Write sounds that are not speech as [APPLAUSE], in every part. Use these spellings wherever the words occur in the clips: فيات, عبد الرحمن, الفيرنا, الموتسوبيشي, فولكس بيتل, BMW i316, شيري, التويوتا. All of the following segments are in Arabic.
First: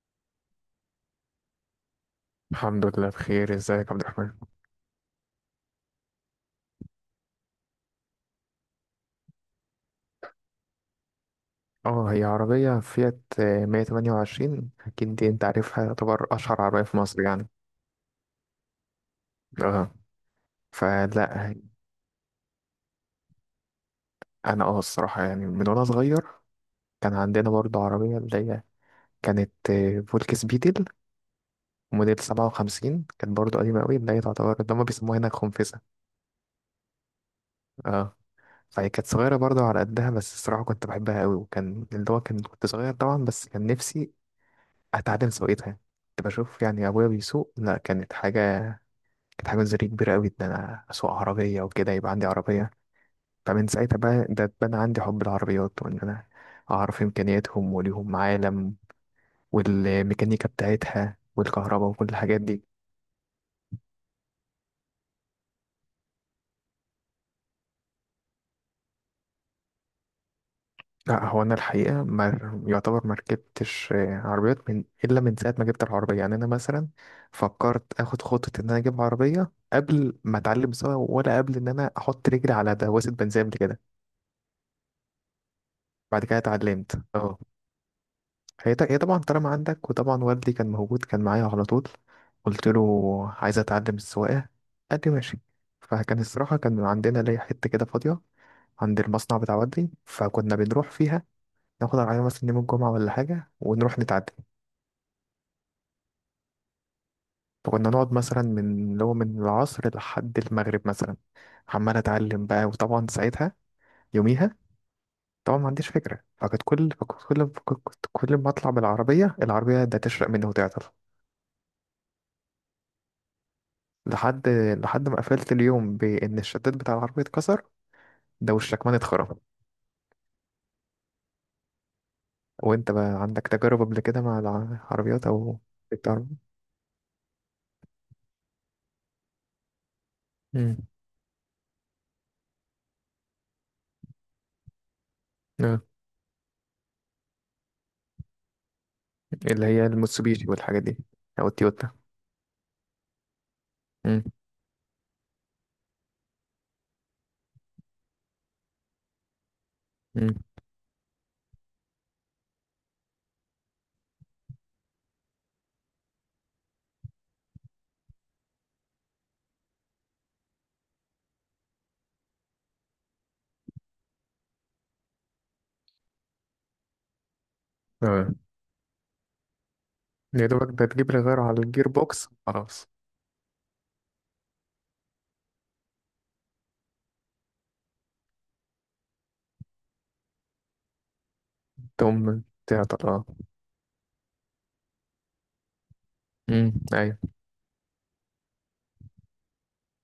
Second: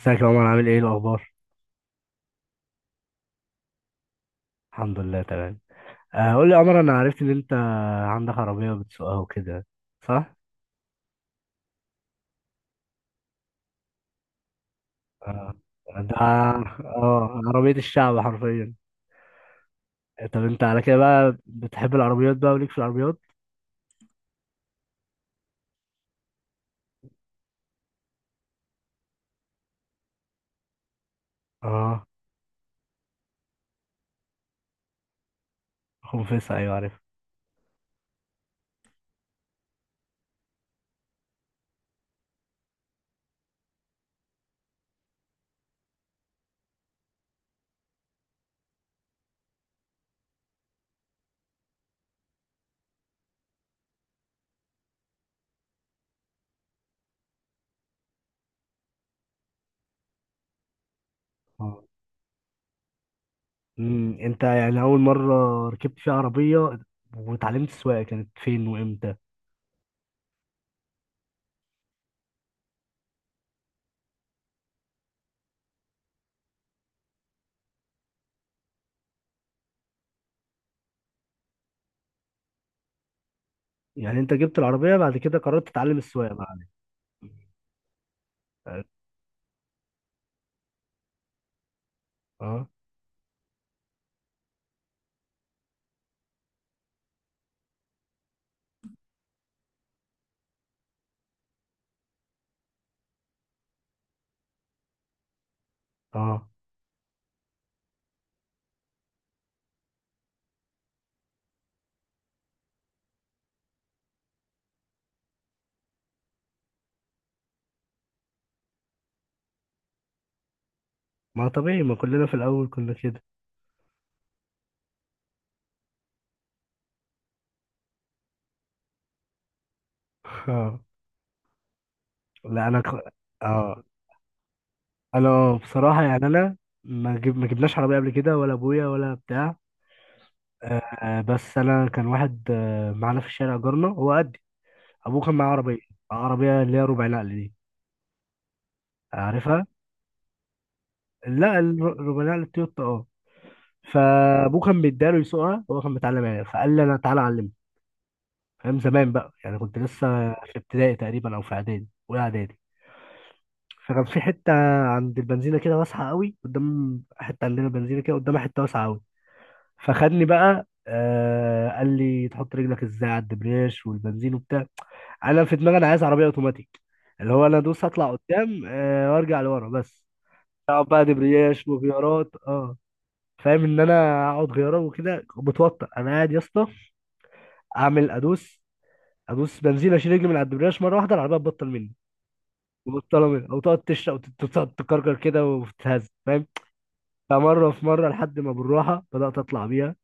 ازيك يا عمر؟ عامل ايه؟ إيه الاخبار؟ الحمد لله بخير. ازيك يا عبد الرحمن؟ الحمد لله تمام. قول لي يا عمر، انا عرفت ان انت عندك عربيه بتسوقها وكده، صح؟ اه، هي عربية فيات، 128. اكيد دي انت آه. عارفها، ده تعتبر اشهر عربية في مصر اه يعني. عربيه الشعب حرفيا. اه. طب انت على كده فلا، بقى بتحب العربيات بقى وليك في العربيات؟ انا الصراحة يعني من وانا صغير كان عندنا برضه عربية اللي هي كانت، فولكس بيتل اه. موديل 57. كانت برضه قديمة قوي، اللي هي تعتبر اللي هما بيسموها هنا خنفسة. خنفسه، ايوه عارف. اه، فهي كانت صغيرة برضه على قدها، بس الصراحة كنت بحبها قوي. وكان اللي هو كان كنت صغير طبعا، بس كان نفسي اتعلم سواقتها. كنت بشوف يعني ابويا بيسوق. لا، كانت حاجة زري كبيرة قوي إن أنا أسوق عربية وكده يبقى عندي عربية. فمن ساعتها بقى، ده اتبنى عندي حب العربيات وإن أنا أعرف إمكانياتهم، وليهم عالم والميكانيكا بتاعتها اه. والكهرباء وكل الحاجات دي. انت يعني اول مره ركبت فيها عربيه وتعلمت السواقه كانت فين وامتى؟ لا، هو أنا الحقيقة ما يعتبر ما ركبتش عربيات من، إلا من ساعة ما جبت العربية. يعني أنا مثلا فكرت آخد خطة إن أنا أجيب عربية قبل ما أتعلم سواقة، ولا قبل إن أنا أحط رجلي على دواسة بنزين قبل كده. يعني انت جبت العربيه بعد كده قررت تتعلم بعد السواقه كده بعد؟ اتعلمت. اه. هي طبعا طالما عندك، وطبعا والدي كان موجود كان معايا على طول. اه. قلت له عايز اتعلم السواقه، قال لي ماشي. فكان الصراحه كان عندنا ليا حته كده فاضيه عند المصنع بتاع والدي، فكنا بنروح فيها ناخد العربيه مثلا يوم الجمعه ولا حاجه ونروح نتعلم. اه فكنا نقعد مثلا من اللي هو من العصر لحد المغرب مثلا، عمال اتعلم بقى. وطبعا ساعتها يوميها طبعا ما عنديش فكره، فكنت كل ما اطلع بالعربيه، ده تشرق مني وتعطل. ما طبيعي، ما كلنا في الاول كنا كده. لحد لحد ما قفلت اليوم، بإن الشداد بتاع العربية اتكسر ده، والشكمان اتخرم. [LAUGHS] لا وانت بقى عندك تجارب اه. قبل كده مع العربيات انا او بصراحه بتاع يعني العربيات؟ انا ما جب... ما جبناش عربيه قبل كده ولا ابويا ولا بتاع. امم. آه بس انا كان واحد معانا في الشارع، جارنا، هو قدي، ابوه كان معاه عربيه، آه. عربيه اللي هي ربع نقل دي، عارفها؟ اللي هي الموتسوبيشي والحاجات دي. او لا التويوتا. ربع نقل التويوتا اه. امم. فابوه كان بيداله يسوقها، هو كان متعلم يعني، فقال لي انا تعالى اعلمك. فاهم؟ زمان بقى يعني، كنت لسه امم. في ابتدائي تقريبا او في اعدادي، اولى اعدادي. فكان في حته عند البنزينه كده واسعه قوي، قدام حته عندنا بنزينه كده قدامها حته واسعه قوي. فخدني بقى، قال لي تحط رجلك ازاي على الدبرياش والبنزين وبتاع. انا في دماغي انا عايز عربيه اوتوماتيك، اللي هو انا ادوس اطلع اه. قدام وارجع لورا بس. يا دوبك اقعد ده بقى تجيب لي غير على دبرياش الجير بوكس وغيارات اه. خلاص. فاهم؟ ان انا اقعد غيارة وكده بتوتر، انا قاعد يا اسطى اعمل ادوس بنزين، اشيل رجلي من على الدبرياش مره واحده العربيه تبطل مني، تقوم تعطل. اه. مبطله مني، او تقعد تشرق وتقعد تكركر كده وتتهز. فاهم؟ امم، ايوه. فمره في مره لحد ما بالراحه بدات اطلع بيها،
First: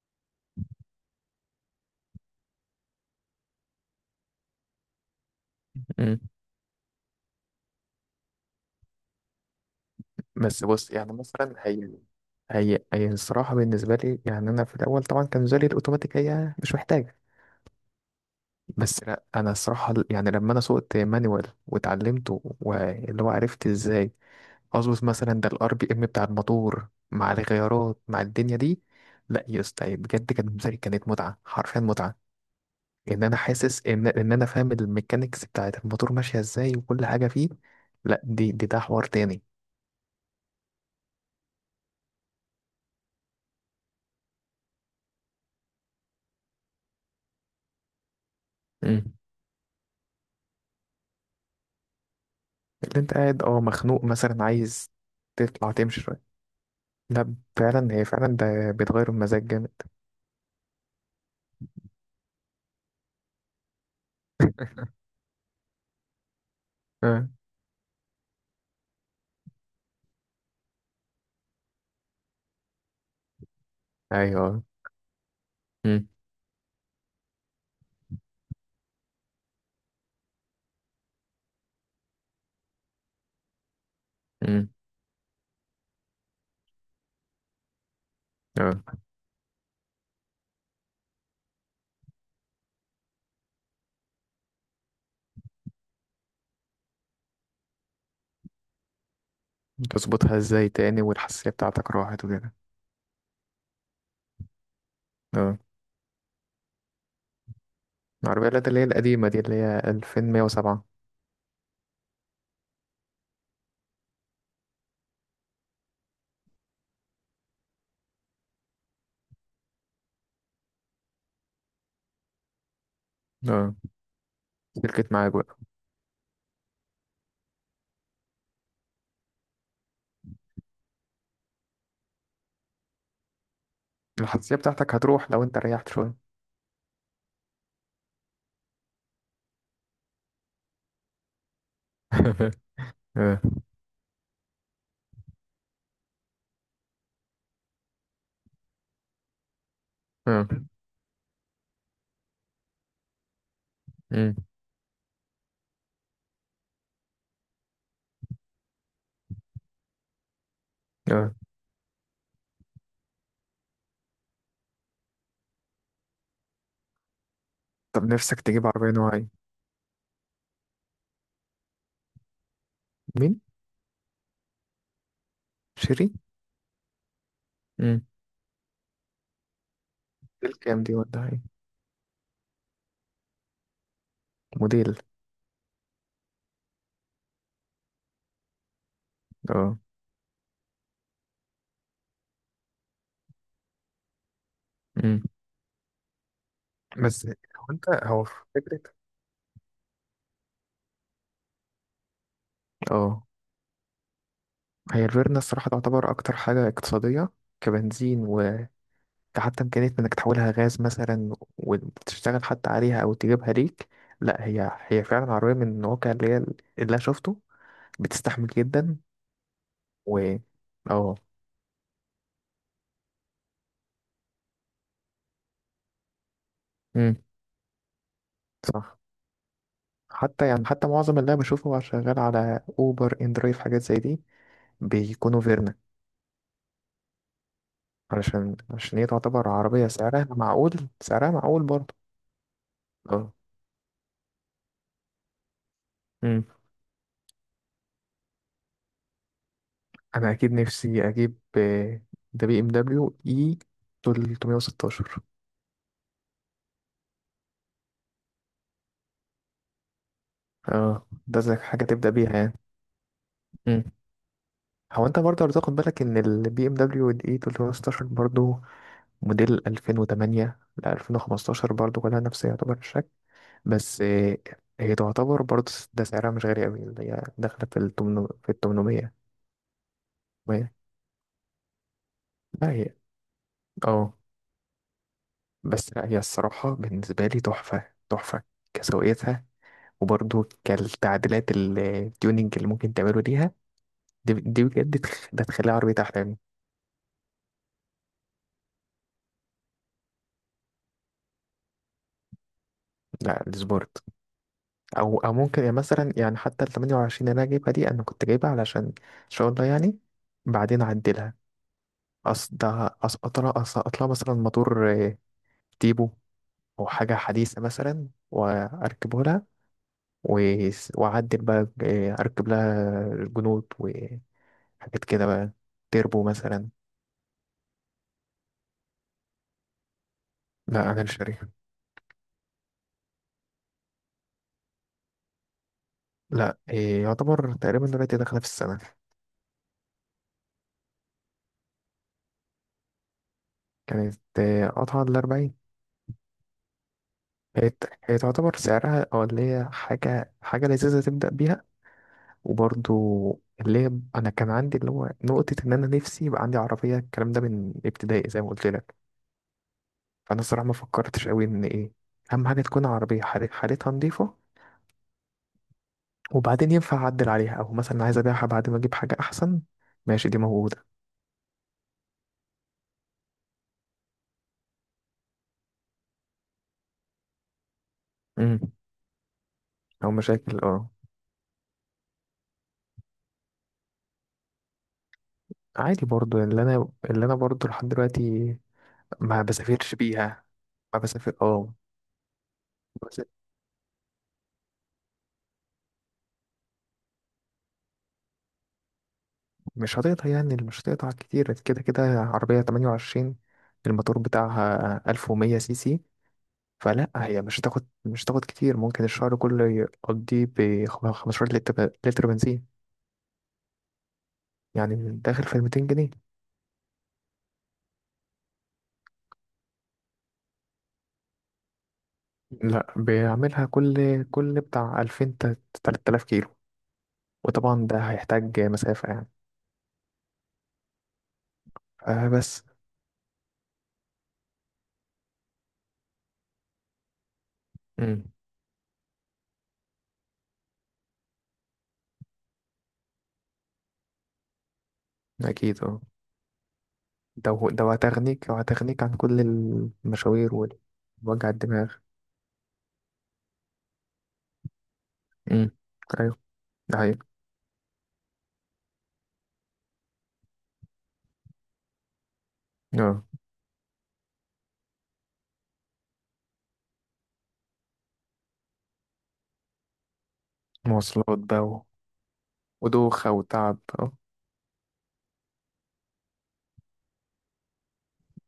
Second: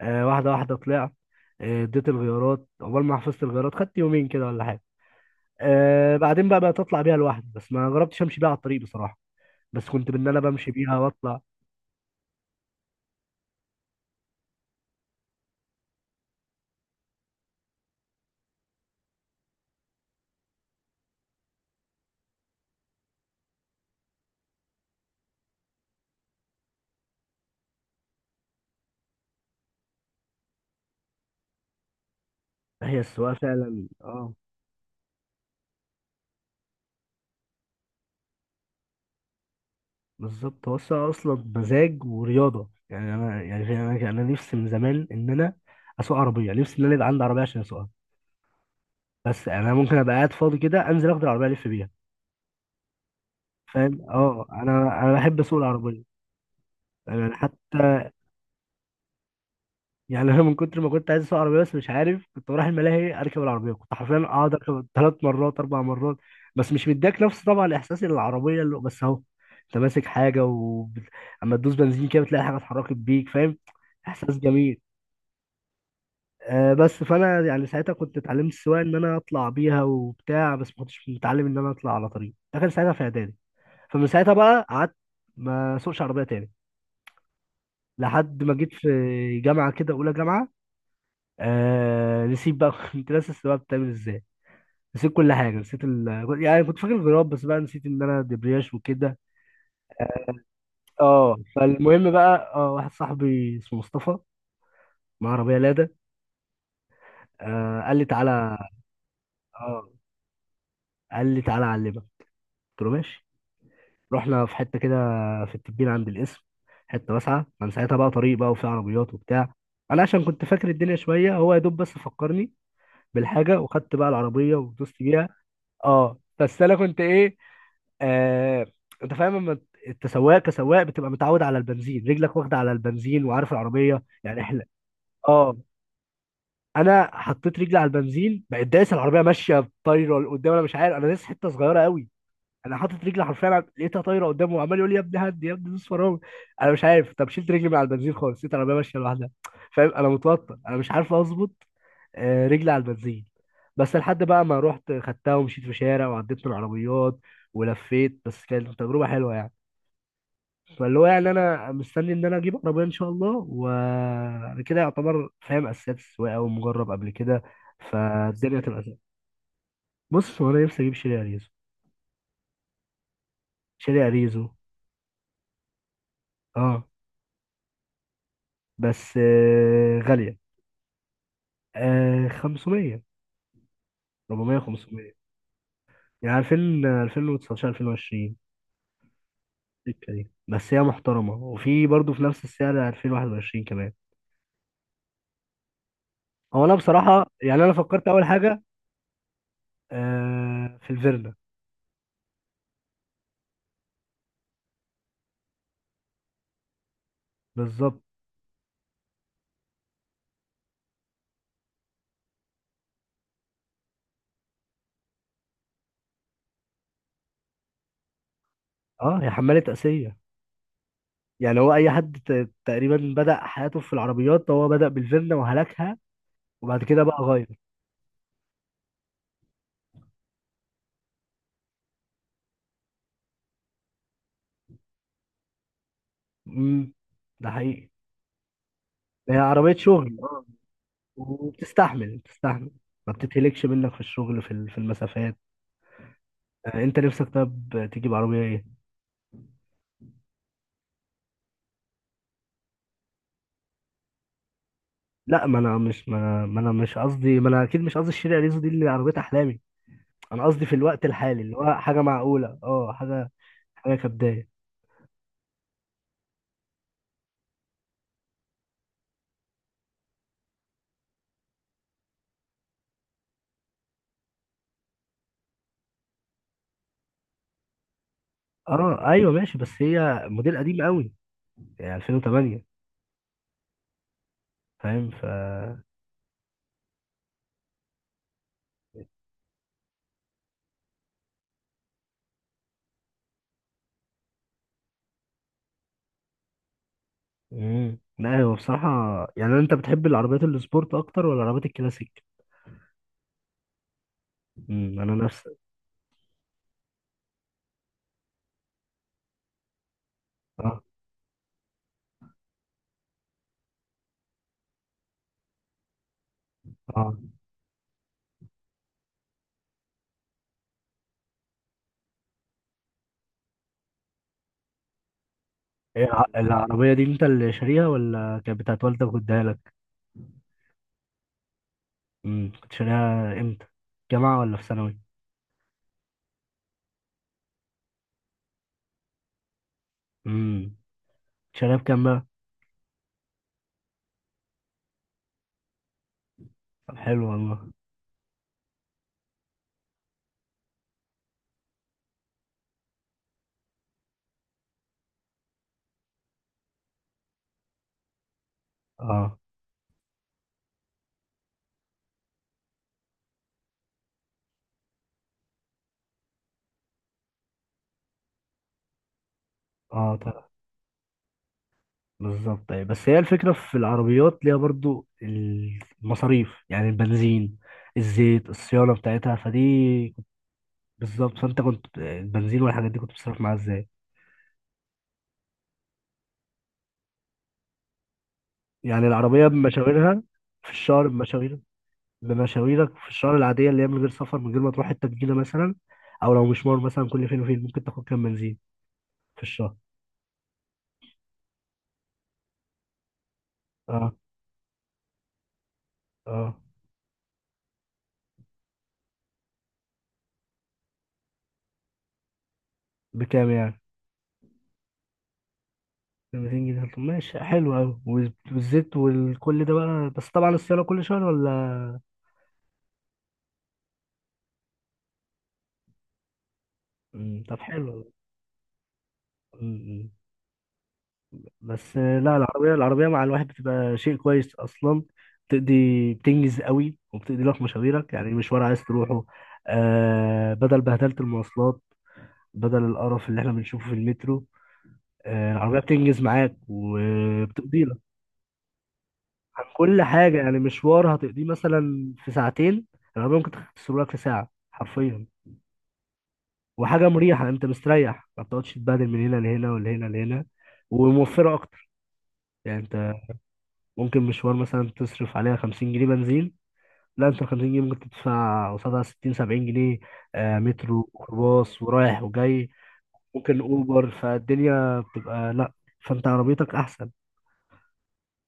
واحدة واحدة طلعت. اديت الغيارات عقبال ما حفظت الغيارات، خدت يومين كده ولا حاجة. امم. بعدين بقى بقيت اطلع بيها لوحدي، بس ما جربتش امشي بيها على الطريق بصراحة. بس كنت بان انا بس بمشي بص بيها يعني واطلع. مثلا، هي الصراحة بالنسبة لي. يعني أنا في الأول طبعا كان بالنسبة لي الأوتوماتيك، هي مش محتاجة. بس لا، انا الصراحه يعني لما انا سوقت مانوال واتعلمته، واللي هو عرفت ازاي اظبط مثلا ده الار بي ام بتاع الموتور مع الغيارات مع الدنيا دي. لا يا اسطى، بجد كانت مزاري، كانت متعه حرفيا، متعه. هي ان السواقة انا حاسس فعلا ان اه. انا فاهم الميكانيكس بتاعت الموتور ماشيه ازاي وكل حاجه فيه. لا، دي ده حوار تاني. بالظبط، هو السواقة اصلا مزاج ورياضة يعني، انا نفسي من زمان ان انا اسوق عربية، نفسي ان انا يبقى عندي عربية عشان اسوقها. مم. بس يعني انا ممكن ابقى قاعد فاضي كده انزل اخد العربية الف بيها. اللي انت قاعد فاهم؟ مخنوق مثلا، اه عايز انا بحب اسوق تطلع تمشي العربية. شويه. يعني لا فعلا، هي حتى فعلا ده بتغير المزاج جامد. يعني انا من كتر ما كنت عايز اسوق عربيه بس مش عارف كنت بروح الملاهي اركب العربيه، كنت حرفيا اقعد اركب ثلاث مرات اربع مرات. بس مش مديك اه. نفس طبعا الاحساس اللي العربيه اللي بس اهو انت ماسك اما تدوس بنزين كده بتلاقي حاجه اتحركت بيك. فاهم؟ احساس ايوه. جميل. آه بس فانا يعني ساعتها كنت اتعلمت السواقه ان انا اطلع بيها وبتاع، بس ما كنتش متعلم ان انا اطلع على طريق، ده كان ساعتها في اعدادي. فمن ساعتها بقى امم. قعدت ما اسوقش عربيه تاني لحد ما جيت في جامعه كده، اولى جامعه. نسيت بقى. [LAUGHS] كنت ناسي السواقه بتعمل ازاي. نسيت كل حاجه، يعني كنت فاكر الغراب بس بقى نسيت ان انا دبرياش وكده. تظبطها ازاي تاني اه والحساسية بتاعتك فالمهم راحت بقى، وكده. اه واحد صاحبي اسمه مصطفى معاه عربيه اه. لادا، قال لي العربية، تعالى. اللي هي القديمة دي، اللي هي اه 2107. قال لي تعالى اعلمك، قلت له ماشي. رحنا في حته كده في التبين عند القسم، حته واسعه. كان ساعتها بقى طريق بقى وفي عربيات وبتاع. انا عشان كنت فاكر الدنيا شويه، هو يا دوب بس فكرني بالحاجه، اه، وخدت بقى العربيه ودوست سلكت بيها. معاك بقى. اه بس انا كنت ايه، آه انت فاهم لما انت سواق، كسواق بتبقى متعود على البنزين، رجلك واخده على البنزين وعارف العربيه يعني، الحساسية احنا بتاعتك هتروح لو اه. انت ريحت شوية. انا حطيت رجلي على البنزين بقت دايس، العربيه ماشيه طايره لقدام، انا مش عارف انا دايس، حته صغيره قوي [LAUGHS] انا حاطط رجلي اه. حرفيا على- لقيتها طايره قدامه، وعمال يقول لي يا ابني هدي يا ابني دوس فرامل. انا مش عارف، طب شلت رجلي من على البنزين خالص لقيت العربيه ماشيه لوحدها. فاهم؟ انا اه. متوتر، انا مش عارف اظبط رجلي على البنزين. بس لحد أمم. بقى ما رحت خدتها ومشيت في شارع وعديت من العربيات ولفيت. بس كانت تجربه حلوه يعني. فاللي هو يعني اه، انا مستني ان انا اجيب عربيه ان شاء الله، وانا كده يعتبر فاهم اساسيات السواقه ومجرب قبل كده، طب نفسك فالدنيا تجيب تبقى عربية سهله. نوع ايه؟ بص هو انا نفسي اجيب شيري اريزو. مين؟ شيري اريزو شيري؟ اه. امم. بس غاليه. موديل كام دي ولا ايه؟ 500، 400 موديل. 500، يعني 2000 2019 2020 اه. السكه دي. بس هي محترمه، وفي برضه في نفس السعر 2021 كمان. امم. هو انا بصراحه بس يعني هو انا انت فكرت هو اول حاجه فكرة. في الفيرنا. اه، هي الفيرنا الصراحة تعتبر أكتر حاجة اقتصادية بالظبط. كبنزين، حتى إمكانية إنك تحولها غاز مثلا وتشتغل حتى عليها أو تجيبها ليك. لا، هي فعلا عربية من الواقع اللي هي اللي أنا شفته، بتستحمل جدا. اه هي حماله اسيه. و. اه. يعني هو اي حد تقريبا بدأ حياته في العربيات هو بدأ بالفيلا وهلكها، وبعد كده امم. بقى غير. صح. حتى يعني حتى معظم اللي أنا بشوفه شغال على أوبر إندرايف حاجات زي دي، بيكونوا فيرنا. امم ده حقيقي. علشان عشان هي هي تعتبر عربية عربية شغل سعرها معقول. سعرها معقول برضه. وبتستحمل بتستحمل. ما اه. بتتهلكش منك في الشغل، في المسافات. امم. انت نفسك طب تجيب عربية ايه؟ أنا أكيد نفسي أجيب ده بي إم دبليو إي 316. لا ما انا مش قصدي، ما انا اكيد مش قصدي الشريعة ريزو دي اللي عربية احلامي. انا قصدي في الوقت اه، ده الحالي زي اللي هو حاجة حاجة تبدأ بيها يعني. معقولة، اه حاجة، مم. حاجة كبداية. هو انت برضه لو تاخد بالك، ان البي ام دبليو الاي 316 برضه موديل 2008 ل 2015، برضه كلها نفس يعتبر الشكل. بس هي تعتبر برضه، ده سعرها مش غالي قوي، اللي هي داخلة في ال 800 في ال اه 800 ايوه ماشي، بس هي موديل وهي- قديم قوي، يعني 2008. لا هي. اه فاهم ف بس لا هي الصراحة بالنسبة لي تحفة تحفة، كسوقيتها وبرضه كالتعديلات، التيوننج اللي ممكن تعمله ليها. دي بجد ده تخليها عربية أحلامي. امم. لا هو بصراحة يعني انت بتحب العربيات السبورت اكتر ولا العربيات الكلاسيك؟ لا، السبورت. انا او نفس، ممكن يعني مثلا يعني حتى ال 28 اللي انا جايبها دي، انا كنت جايبها علشان ان شاء الله يعني بعدين اه اعدلها. اصل ده اسقط لها مثلا موتور، تيبو او حاجه اه. حديثه مثلا واركبه لها. واعدل بقى، اركب لها الجنود وحاجات كده بقى، ايه تيربو مثلا. العربية دي انت اللي شاريها ولا كانت بتاعت والدك واداها لك؟ لا، انا مش شاريها. كنت شاريها امتى؟ جامعة ولا في ثانوي؟ لا، يعتبر تقريبا دلوقتي داخله في السنه. امم شاريها بكام بقى؟ كانت قطعه ال 40. طب حلو هي والله. هي تعتبر سعرها، او اللي هي حاجه حاجه لذيذه تبدا بيها. وبرضو اللي هي انا كان عندي اللي هو نقطة ان انا نفسي يبقى عندي عربية، الكلام ده من ابتدائي زي ما قلت لك. اه فانا الصراحة ما فكرتش قوي ان ايه، اهم حاجة تكون عربية حالتها نظيفة، وبعدين ينفع اعدل عليها، او مثلا عايز ابيعها بعد ما اجيب حاجة احسن. اه. ماشي، دي طب موجودة. بالظبط ايه، بس هي الفكرة في العربيات ليها برضو المصاريف يعني، البنزين الزيت امم. الصيانة بتاعتها او فدي. مشاكل. اه. بالظبط، فانت كنت البنزين والحاجات دي كنت بتصرف معاها ازاي؟ عادي برضو اللي انا برضو لحد دلوقتي يعني ما العربية بسافرش بمشاويرها بيها. في ما الشهر، بسافر. بمشاوير، اه. بمشاويرك في الشهر العادية اللي هي من غير سفر، من غير ما تروح حتة جديدة مثلا، أو لو مشوار مثلا كل فين وفين، ممكن تاخد كام بنزين في الشهر؟ مش هتقطع يعني مش هتقطع كتير كده كده، عربية 28 اه الموتور بتاعها 1100 سي سي. اه. فلا هي مش هتاخد كتير، ممكن الشهر كله يقضيه ب 15 لتر بنزين، بكام يعني؟ يعني من داخل في 200 جنيه. ب 200 جنيه؟ طب ماشي حلو أوي. والزيت والكل ده بقى، بس طبعا الصيانة كل شهر ولا؟ لا، بيعملها كل بتاع 2000 3000 كيلو. مم، طب وطبعا ده حلو. هيحتاج مسافة يعني. مم، بس آه. لا بس. العربية، العربية مع الواحد بتبقى شيء كويس أصلا، بتقضي، بتنجز قوي وبتقضي لك مشاويرك، امم. يعني مشوار عايز تروحه. بدل بهدلة المواصلات، بدل القرف اللي احنا بنشوفه في المترو. العربية أكيد اه. بتنجز معاك ده هو- وبتقضي ده لك هتغنيك عن كل عن كل حاجة. المشاوير يعني مشوار هتقضيه ووجع الدماغ. مثلا في ساعتين، العربية ممكن تختصر لك في ساعة حرفيا. امم. أيوه. ده وحاجة حقيقي. مريحة، انت مستريح، ما بتقعدش تتبهدل من هنا لهنا ولهنا لهنا. وموفرة أكتر، يعني انت اه. ممكن مشوار مثلا تصرف عليها 50 جنيه بنزين. لا انت 50 جنيه ممكن تدفع قصادها 60 70 جنيه، مترو مواصلات بقى، وخلاص، ورايح وجاي، ودوخة ممكن وتعب اوبر، أه. فالدنيا بتبقى لا، فانت عربيتك احسن.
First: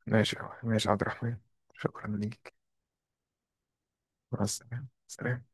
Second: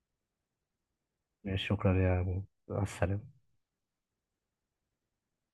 ماشي. ماشي يا عبد الرحمن. ماشي، شكرا شكرا يا ابو. ليك. مع السلامه. مع السلامة. سلام.